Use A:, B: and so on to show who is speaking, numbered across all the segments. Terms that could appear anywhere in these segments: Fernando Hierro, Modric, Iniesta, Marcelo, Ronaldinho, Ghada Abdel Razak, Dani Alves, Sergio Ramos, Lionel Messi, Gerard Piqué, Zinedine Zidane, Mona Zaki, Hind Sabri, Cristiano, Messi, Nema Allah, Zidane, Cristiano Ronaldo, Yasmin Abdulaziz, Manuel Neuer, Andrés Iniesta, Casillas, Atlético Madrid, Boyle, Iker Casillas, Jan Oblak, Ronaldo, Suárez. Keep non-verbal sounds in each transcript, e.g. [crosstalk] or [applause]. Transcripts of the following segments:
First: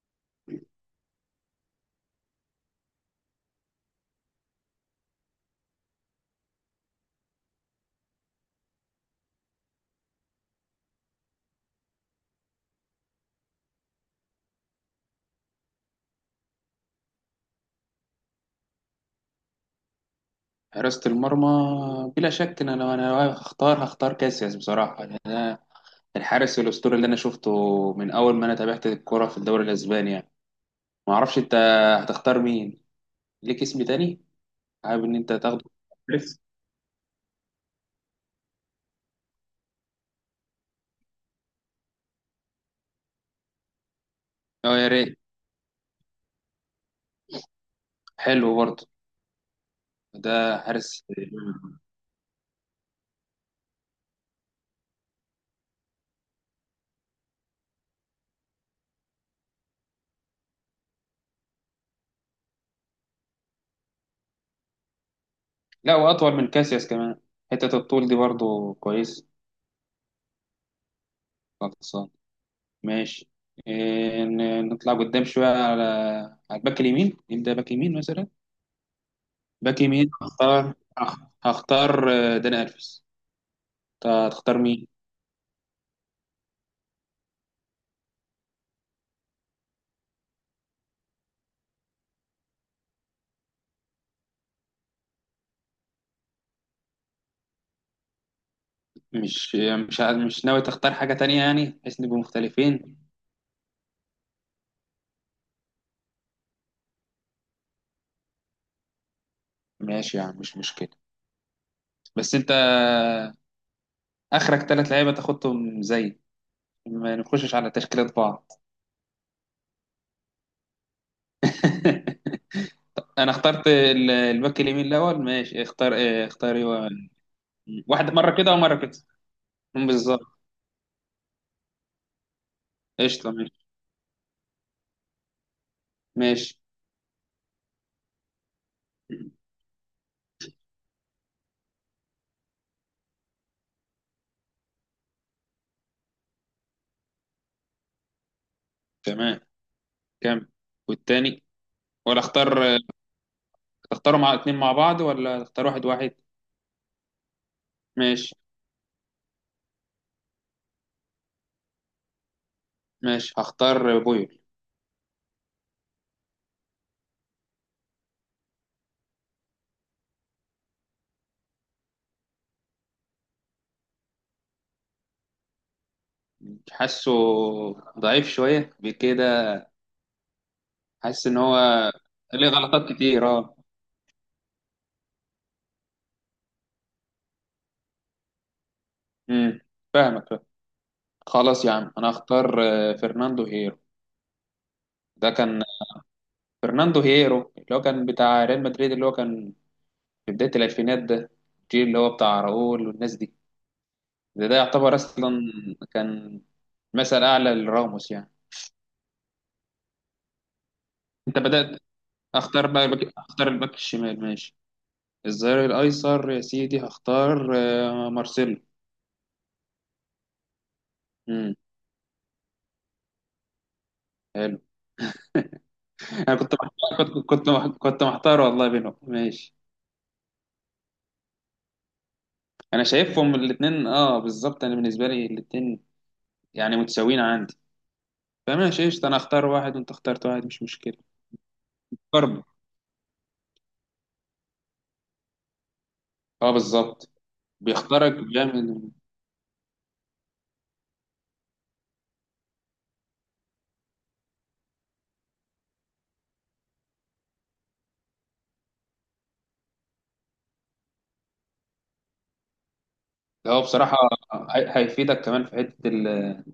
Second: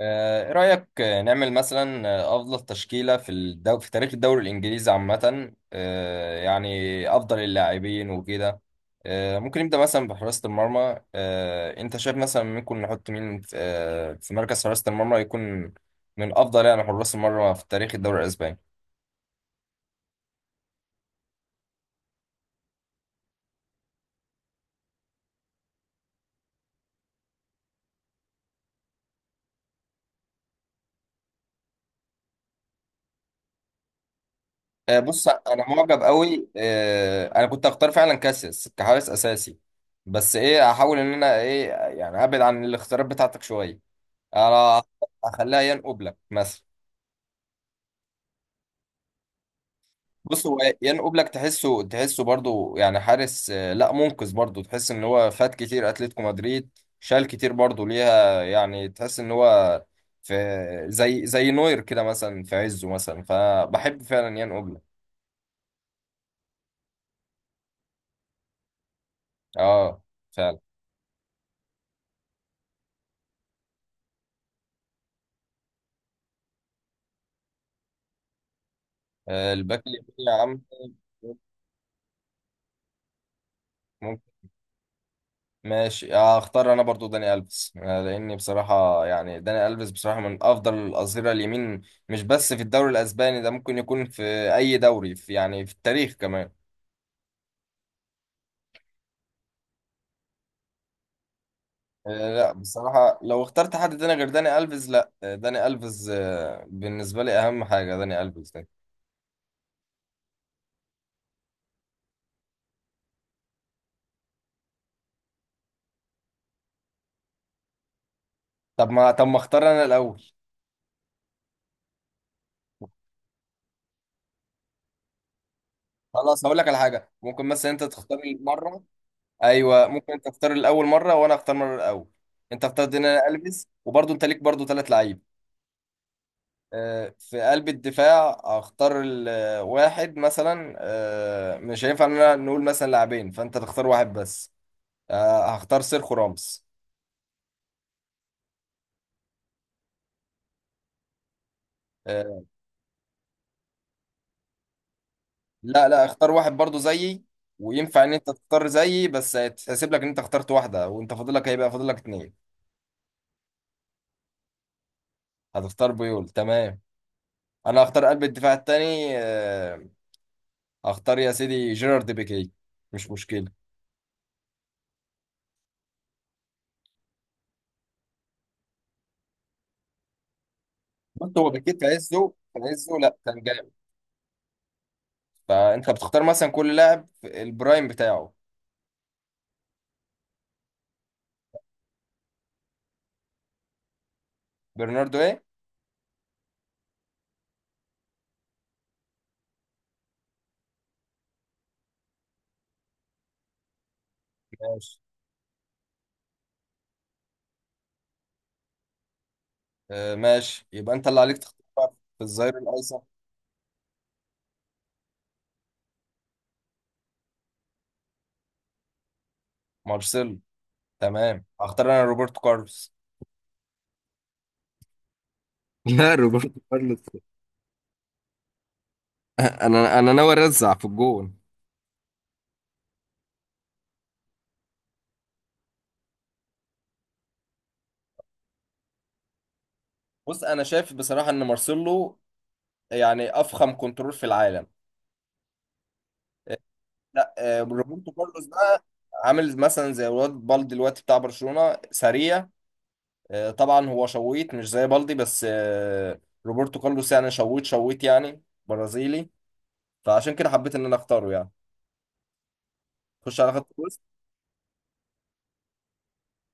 A: ايه رأيك، نعمل مثلا افضل تشكيلة في تاريخ الدوري الانجليزي عامة، يعني افضل اللاعبين وكده. ممكن نبدأ مثلا بحراسة المرمى. انت شايف مثلا ممكن نحط مين في مركز حراسة المرمى يكون من افضل يعني حراس المرمى في تاريخ الدوري الاسباني.
B: حراسة المرمى، بلا شك. إن أنا لو أنا هختار كاسياس بصراحة. الحارس الأسطوري اللي أنا شفته من أول ما أنا تابعت الكرة في الدوري الأسباني يعني. ما أعرفش أنت هتختار مين، ليك اسم تاني حابب إن
A: بص
B: أنت تاخده؟
A: انا معجب
B: حارس.
A: قوي، انا كنت هختار فعلا كاسياس كحارس اساسي. بس ايه هحاول ان انا ايه يعني ابعد عن الاختيارات بتاعتك شوية.
B: أه
A: انا
B: يا ريت.
A: هخليها يان اوبلاك مثلا.
B: حلو برضه ده.
A: بص هو
B: حارس،
A: يان اوبلاك تحسه برضو، يعني حارس، لا منقذ. برضو تحس ان هو فات كتير اتلتيكو مدريد، شال كتير برضو ليها. يعني تحس ان هو في زي نوير كده مثلا في عزه، مثلا فبحب فعلا يان اوبلاك.
B: لا، وأطول من كاسياس كمان. حتة الطول دي برضه كويس.
A: اه فعلا.
B: خلصان. ماشي. نطلع قدام شوية على على الباك اليمين. نبدأ باك يمين مثلا. باك
A: الباك
B: يمين
A: اليمين يا عم.
B: هختار داني ألفيس. هتختار مين؟
A: ماشي، اختار انا برضو داني الفيس، لاني بصراحه يعني داني الفيس بصراحه من افضل الاظهره اليمين، مش بس في الدوري الاسباني، ده ممكن يكون في اي دوري، في يعني في التاريخ كمان.
B: مش مش ناوي تختار حاجة تانية يعني، بحيث نبقى
A: لا
B: مختلفين؟
A: بصراحه، لو اخترت حد تاني غير داني الفيس لا، داني الفيس، بالنسبه لي اهم حاجه داني الفيس ده.
B: ماشي، يعني مش مشكلة. بس انت، اخرك ثلاث لعيبة تاخدهم، زي ما نخشش على تشكيلة بعض.
A: طب ما اختار انا الاول.
B: [laughs] انا اخترت الباك اليمين الاول. ماشي اختار،
A: خلاص
B: اختار،
A: هقول لك على
B: ايوه.
A: حاجه، ممكن مثلا انت
B: واحد
A: تختار
B: مرة كده ومرة
A: المره.
B: كده.
A: ايوه، ممكن
B: بالظبط.
A: انت تختار الاول مره وانا اختار مره الاول. انت اختار داني
B: قشطة. ماشي.
A: الفيس وبرضو انت ليك برضو ثلاث لعيبه.
B: ماشي.
A: في قلب الدفاع اختار واحد مثلا، مش هينفع ان انا نقول مثلا لاعبين، فانت تختار واحد بس. هختار سيرخو راموس.
B: تمام. كم؟ والتاني؟ ولا
A: آه،
B: اختار؟ تختاروا مع اتنين مع بعض، ولا تختار واحد
A: لا لا،
B: واحد؟
A: اختار واحد برضو زيي. وينفع ان انت
B: ماشي.
A: تختار زيي، بس هيتحسب لك ان انت اخترت واحدة، وانت هيبقى فاضلك اتنين.
B: ماشي، هختار بويل.
A: هتختار بيول، تمام. انا هختار قلب الدفاع التاني، هختار يا سيدي جيرارد بيكي. مش مشكلة.
B: حاسه ضعيف شوية بكده. حاسس ان
A: بص، هو
B: هو
A: بيكي في عزه
B: ليه
A: في
B: غلطات
A: عزه لا
B: كتير،
A: كان
B: اه.
A: جامد. فانت بتختار مثلا كل لاعب في البرايم بتاعه.
B: امم. فاهمك، فاهم. خلاص يا عم انا هختار فرناندو هيرو.
A: برناردو
B: ده
A: ايه؟
B: كان فرناندو هيرو اللي هو كان بتاع ريال مدريد، اللي هو كان في بداية الألفينات ده. الجيل اللي هو بتاع راؤول والناس دي. ده يعتبر
A: ماشي.
B: أصلا كان مثل أعلى لراموس يعني.
A: آه ماشي، يبقى انت اللي عليك
B: أنت
A: تختار
B: بدأت.
A: بقى في الظهير
B: أختار بقى
A: الايسر.
B: أختار الباك الشمال ماشي. الظهير الايسر يا سيدي هختار مارسيلو.
A: مارسيلو، تمام.
B: امم.
A: هختار انا روبرتو كارلوس.
B: حلو.
A: [laughs] لا،
B: انا كنت
A: روبرتو كارلوس.
B: محتار، كنت محتار والله بينهم. ماشي.
A: انا ناوي ارزع في الجون.
B: انا شايفهم الاثنين، اه بالظبط. انا بالنسبه لي الاثنين يعني متساويين عندي. فماشي، قشطه، انا اختار واحد وانت اخترت
A: بص،
B: واحد،
A: انا
B: مش
A: شايف
B: مشكله.
A: بصراحه ان مارسيلو
B: برضه.
A: يعني افخم كنترول في العالم.
B: اه، بالظبط.
A: لا، روبرتو
B: بيختارك
A: كارلوس
B: بيعمل.
A: بقى عامل مثلا زي الواد بالدي دلوقتي بتاع برشلونه، سريع. طبعا هو شويت مش زي بالدي، بس روبرتو كارلوس يعني شويت شويت يعني، برازيلي. فعشان كده حبيت ان انا اختاره يعني. خش على
B: هو
A: خط.
B: بصراحه هيفيدك كمان في حته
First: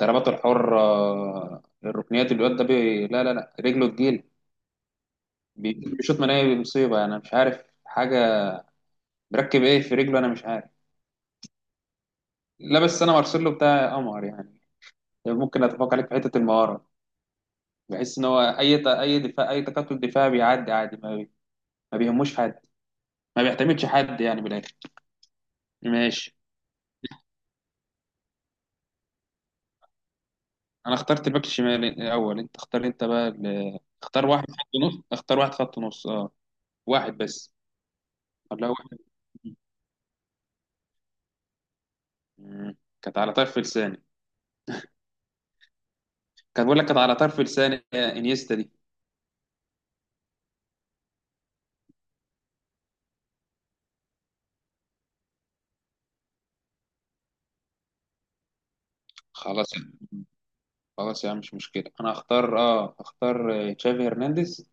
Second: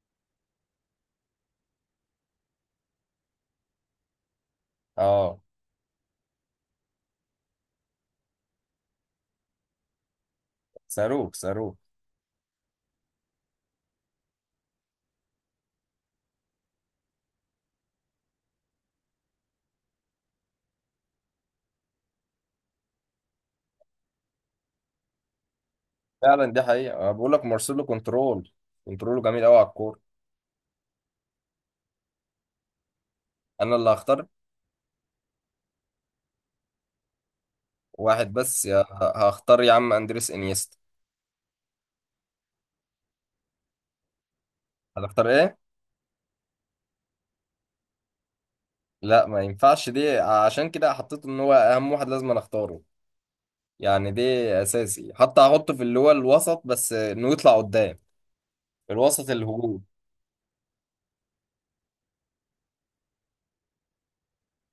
B: الضربات الحره، الركنيات. الواد ده بي... لا لا لا، رجله تجيل.
A: اه.
B: بيشوط مناهي بمصيبه، انا مش عارف حاجه مركب ايه في رجله، انا مش عارف.
A: صاروخ صاروخ.
B: لا، بس انا مارسيلو بتاع قمر يعني. ممكن اتفق عليك في حته المهاره. بحس ان هو اي دفاع، اي تكتل دفاعي بيعدي عادي، ما بيهموش حد، ما بيعتمدش حد يعني بالاخر. ماشي.
A: فعلا، دي حقيقة. أنا بقول لك مارسيلو كنترول، كنترول جميل قوي على الكورة.
B: انا اخترت الباك الشمال الاول. انت اختار انت بقى
A: أنا اللي هختار
B: اختار واحد خط نص. اختار واحد خط نص، اه. واحد بس
A: واحد بس
B: ولا
A: يا...
B: واحد؟
A: هختار يا عم أندريس إنيستا.
B: مم. كانت على طرف لساني.
A: هتختار إيه؟
B: كان بقول لك كانت على طرف لساني يا انيستا دي.
A: لا ما ينفعش دي، عشان كده حطيته إن هو أهم واحد لازم أنا أختاره. يعني دي أساسي، حتى هحطه في اللي هو الوسط، بس إنه يطلع قدام، الوسط
B: خلاص.
A: الهجوم.
B: خلاص يا عم مش مشكله، انا هختار تشافي هرنانديز.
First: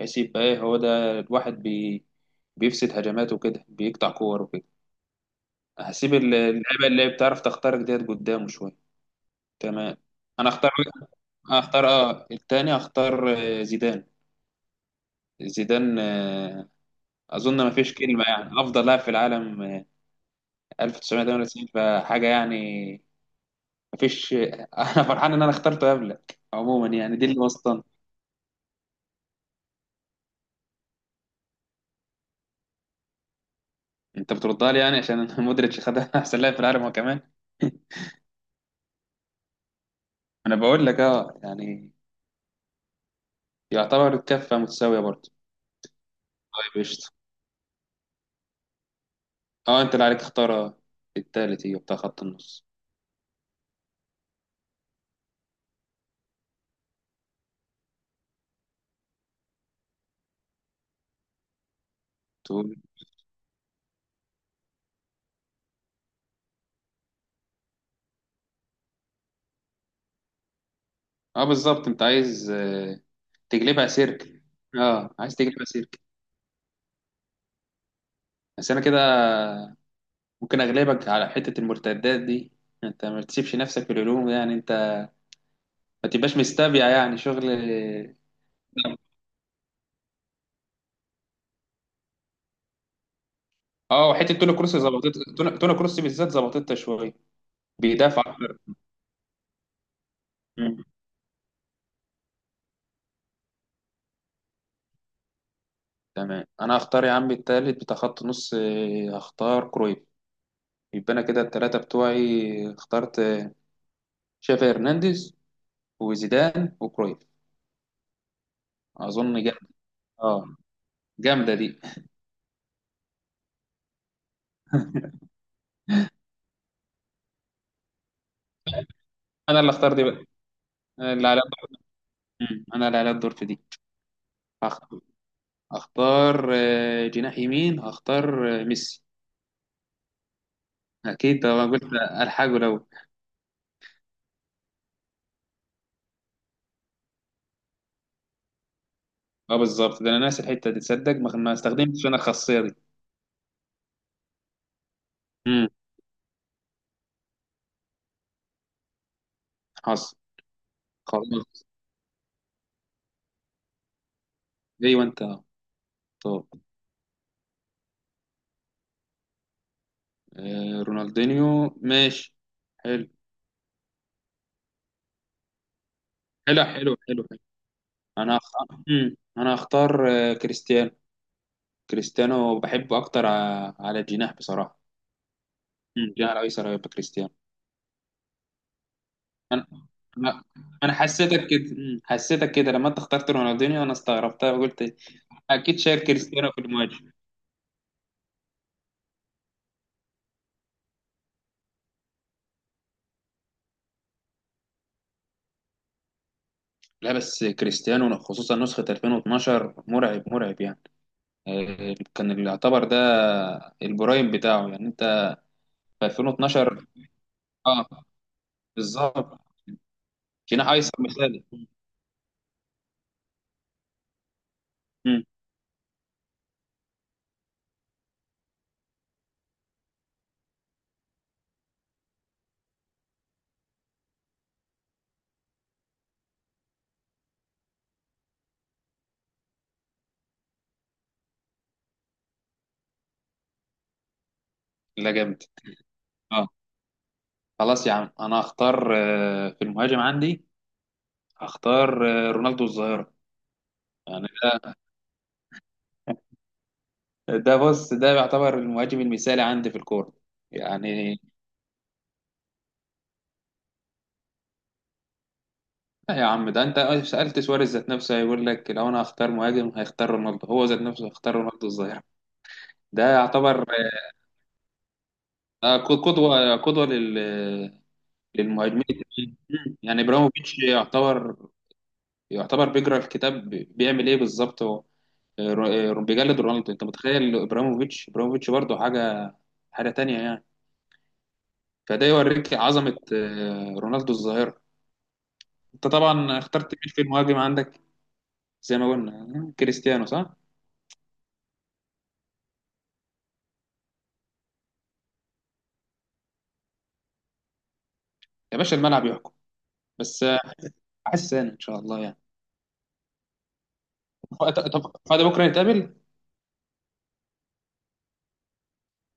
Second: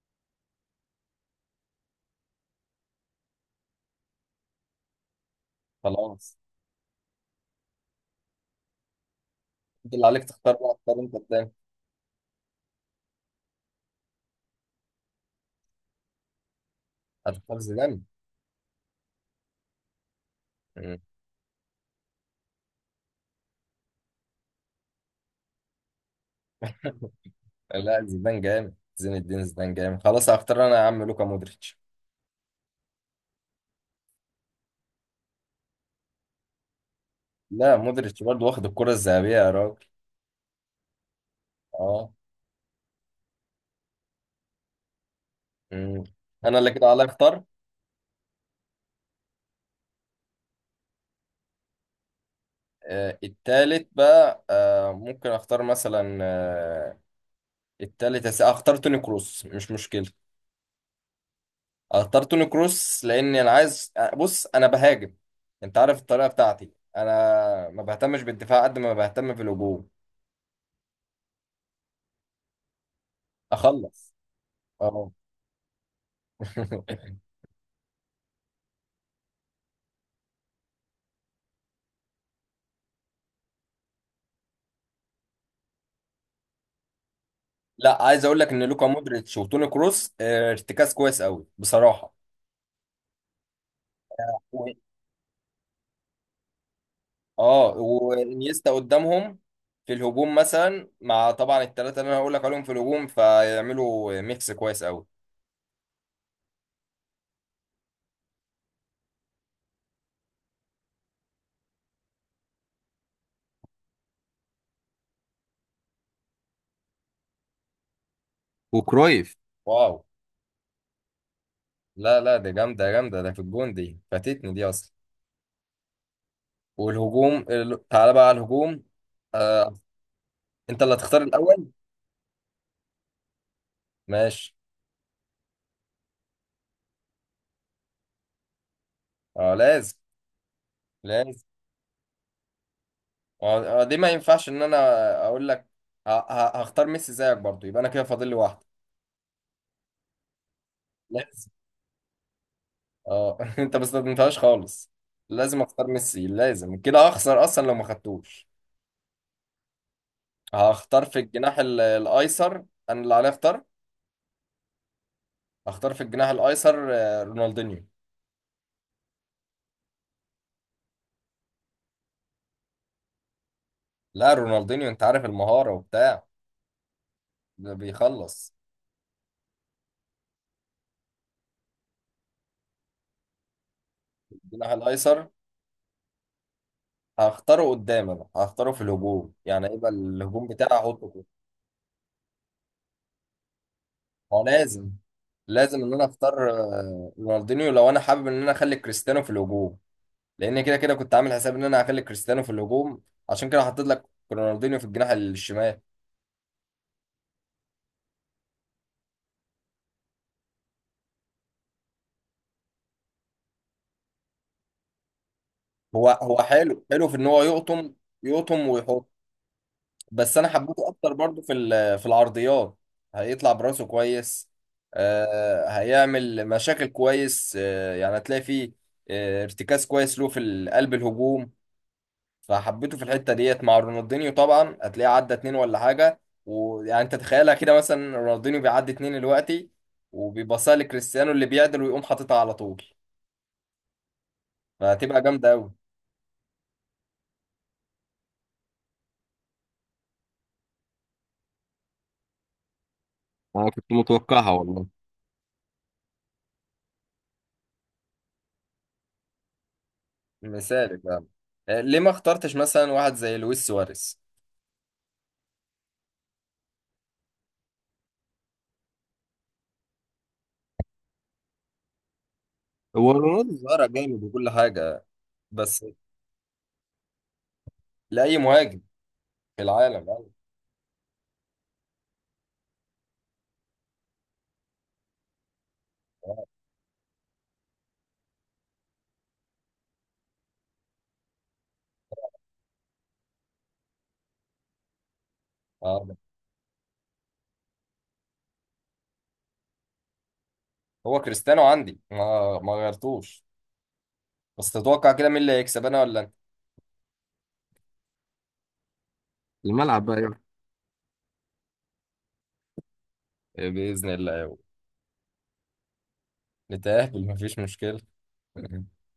B: هيسيب بقى. إيه، هو ده الواحد بيفسد هجماته كده، بيقطع كور وكده. هسيب
A: خلاص،
B: اللعيبه اللي بتعرف تخترق ديت قدامه شويه.
A: أنت
B: تمام.
A: اللي عليك
B: انا
A: تختار
B: اختار
A: بقى، اختار أنت قدام.
B: اختار اه التاني اختار آه، زيدان. زيدان. اظن
A: هتختار
B: ما فيش
A: زيدان؟
B: كلمه، يعني افضل لاعب في العالم
A: مم.
B: 1998 فحاجه يعني. ما فيش. [laughs] انا فرحان ان انا اخترته قبلك عموما
A: [laughs]
B: يعني. دي اللي وسطنا.
A: لا، زيدان جامد، زين الدين زيدان جامد. خلاص هختار أنا يا عم لوكا مودريتش.
B: انت بتردها لي يعني عشان [laughs] مودريتش خد احسن لاعب في العالم هو كمان.
A: لا مودريتش برضه واخد الكرة الذهبية يا راجل.
B: انا بقول لك اه يعني
A: اه.
B: يعتبر كفه متساويه برضه.
A: مم. انا اللي
B: طيب
A: كده عليا
B: قشطة.
A: اختار.
B: اه انت اللي عليك تختار. التالت هي بتاع خط النص.
A: التالت بقى، ممكن اختار مثلا التالت اختار توني كروس، مش مشكلة. اختار توني
B: تقول.
A: كروس لان انا عايز، بص انا بهاجم. انت عارف الطريقة بتاعتي، انا ما بهتمش بالدفاع قد ما بهتم في الهجوم.
B: اه، بالظبط. انت عايز، تجلبها
A: اخلص.
B: سيرك.
A: اه
B: اه عايز تجلبها سيرك.
A: [laughs]
B: بس انا كده ممكن اغلبك على حتة المرتدات دي. انت ما تسيبش نفسك في الهجوم يعني، انت ما تبقاش مستبيع يعني شغل.
A: لا، عايز اقول لك ان لوكا مودريتش وتوني كروس ارتكاز كويس قوي بصراحة.
B: اه، وحتة توني كروس ظبطت. توني كروس بالذات ظبطتها شوية.
A: اه،
B: بيدافع اكتر.
A: وانيستا قدامهم في الهجوم
B: مم.
A: مثلا، مع طبعا الثلاثه اللي انا هقول لك عليهم في الهجوم، فيعملوا ميكس كويس قوي.
B: تمام. انا هختار يا عم التالت بتاع خط نص، هختار كرويف. يبقى انا كده التلاتة بتوعي اخترت شافي هرنانديز وزيدان وكرويف. اظن
A: وكرويف.
B: جامده.
A: واو.
B: اه جامده دي.
A: لا لا، ده جامده جامده، ده في الجون. دي فاتتني دي اصلا. والهجوم تعالى بقى على الهجوم.
B: انا اللي
A: آه.
B: اختار دي بقى.
A: انت اللي
B: أنا
A: هتختار
B: اللي على.
A: الاول.
B: مم. انا اللي على الدور في دي.
A: ماشي.
B: هخ- هختار جناح يمين، هختار ميسي.
A: اه لازم،
B: اكيد
A: لازم.
B: ده، انا قلت الحاجه لو.
A: دي ما ينفعش ان انا اقول لك، هختار ميسي زيك برضو، يبقى انا كده فاضل لي واحده.
B: اه بالظبط، ده انا ناسي الحته دي، تصدق ما استخدمتش انا الخاصيه دي.
A: اه [laughs] انت ما استخدمتهاش خالص. لازم
B: امم.
A: اختار ميسي، لازم كده اخسر اصلا لو ما خدتوش.
B: حصل.
A: هختار في
B: خلاص.
A: الجناح الايسر. انا اللي عليا اختار.
B: ايوه انت.
A: هختار في الجناح
B: طب،
A: الايسر رونالدينيو.
B: رونالدينيو، ماشي، حلو.
A: لا، رونالدينيو انت عارف المهارة وبتاع.
B: حلو.
A: ده
B: انا هخ...
A: بيخلص.
B: مم. انا هختار كريستيانو. كريستيانو بحبه اكتر على الجناح
A: الجناح
B: بصراحه.
A: الايسر
B: مم، جناح الايسر هيبقى كريستيانو.
A: هختاره قدام، انا هختاره في الهجوم، يعني يبقى
B: لا.
A: الهجوم بتاعي
B: انا
A: احطه كده.
B: حسيتك كده، مم، حسيتك كده لما انت اخترت رونالدينيو، انا
A: هو
B: استغربتها
A: لازم،
B: وقلت اكيد
A: لازم ان
B: شايل
A: انا اختار
B: كريستيانو في المواجهه.
A: رونالدينيو لو انا حابب ان انا اخلي كريستيانو في الهجوم، لان كده كده كنت عامل حساب ان انا هخلي كريستيانو في الهجوم، عشان كده حطيت لك رونالدينيو في الجناح الشمال.
B: لا بس كريستيانو خصوصا نسخه 2012 مرعب، مرعب يعني. كان اللي يعتبر ده البرايم بتاعه يعني انت. في
A: هو حلو
B: 2012،
A: حلو في ان هو
B: اه
A: يقطم، يقطم ويحط.
B: بالظبط.
A: بس انا
B: جناح
A: حبيته
B: ايسر
A: اكتر برضو
B: مثالي.
A: في العرضيات. هيطلع براسه كويس،
B: مم.
A: هيعمل مشاكل كويس، يعني هتلاقي فيه ارتكاز كويس له في قلب الهجوم. فحبيته في الحته ديت مع رونالدينيو، طبعا هتلاقيه عدى اتنين ولا حاجه. ويعني انت تخيلها كده، مثلا رونالدينيو بيعدي اتنين دلوقتي وبيباصها لكريستيانو اللي بيعدل ويقوم حاططها على طول،
B: لا
A: فهتبقى
B: جامد.
A: جامده قوي.
B: اه. خلاص يا عم انا هختار في المهاجم عندي. هختار رونالدو الظاهرة.
A: انا كنت
B: يعني
A: متوقعها
B: ده،
A: والله.
B: ده بص، ده يعتبر المهاجم المثالي عندي في الكورة
A: مثالي
B: يعني.
A: فعلا. ليه ما اخترتش مثلا واحد زي لويس سواريز؟
B: لا يا عم، ده انت سألت سواريز ذات نفسه هيقول لك لو انا هختار مهاجم هيختار رونالدو. هو ذات نفسه هيختار رونالدو الظاهرة. ده
A: هو رونالدو
B: يعتبر
A: ظاهرة جامد وكل حاجة،
B: آه،
A: بس
B: ق- قدوة، قدوة لل
A: لأي مهاجم
B: للمهاجمين التانيين.
A: في
B: مم. يعني
A: العالم يعني.
B: ابراهيموفيتش يعتبر، يعتبر بيقرا الكتاب بيعمل ايه بالظبط هو. بيجلد
A: آه،
B: رونالدو. انت متخيل ابراهيموفيتش؟ ابراهيموفيتش برضه حاجة، حاجة تانية يعني. فده يوريك عظمة رونالدو الظاهرة. انت
A: آه،
B: طبعا اخترت مين في المهاجم عندك؟ زي ما قلنا كريستيانو، صح؟
A: هو كريستيانو عندي، ما غيرتوش. بس تتوقع كده مين اللي هيكسب، أنا ولا أنت؟
B: يا باشا الملعب يحكم.
A: الملعب بقى
B: بس
A: يلا.
B: احس انا ان شاء الله يعني.
A: بإذن الله.
B: طب فاضي بكره نتقابل.
A: نتقابل، مفيش مشكلة.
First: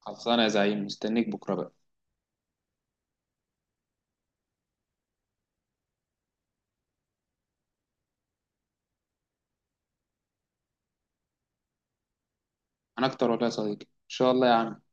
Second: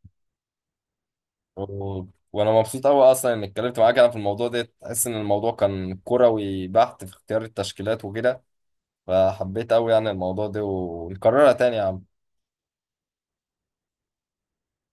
B: خلصانه يا زعيم، مستنيك بكره بقى.
A: و... وانا مبسوط قوي اصلا اني اتكلمت معاك انا في الموضوع ده، تحس ان الموضوع كان كروي بحت في اختيار التشكيلات وكده. فحبيت قوي يعني الموضوع ده، ونكررها تاني يا عم.
B: انا اكتر ولا يا صديقي، ان شاء الله يا عم.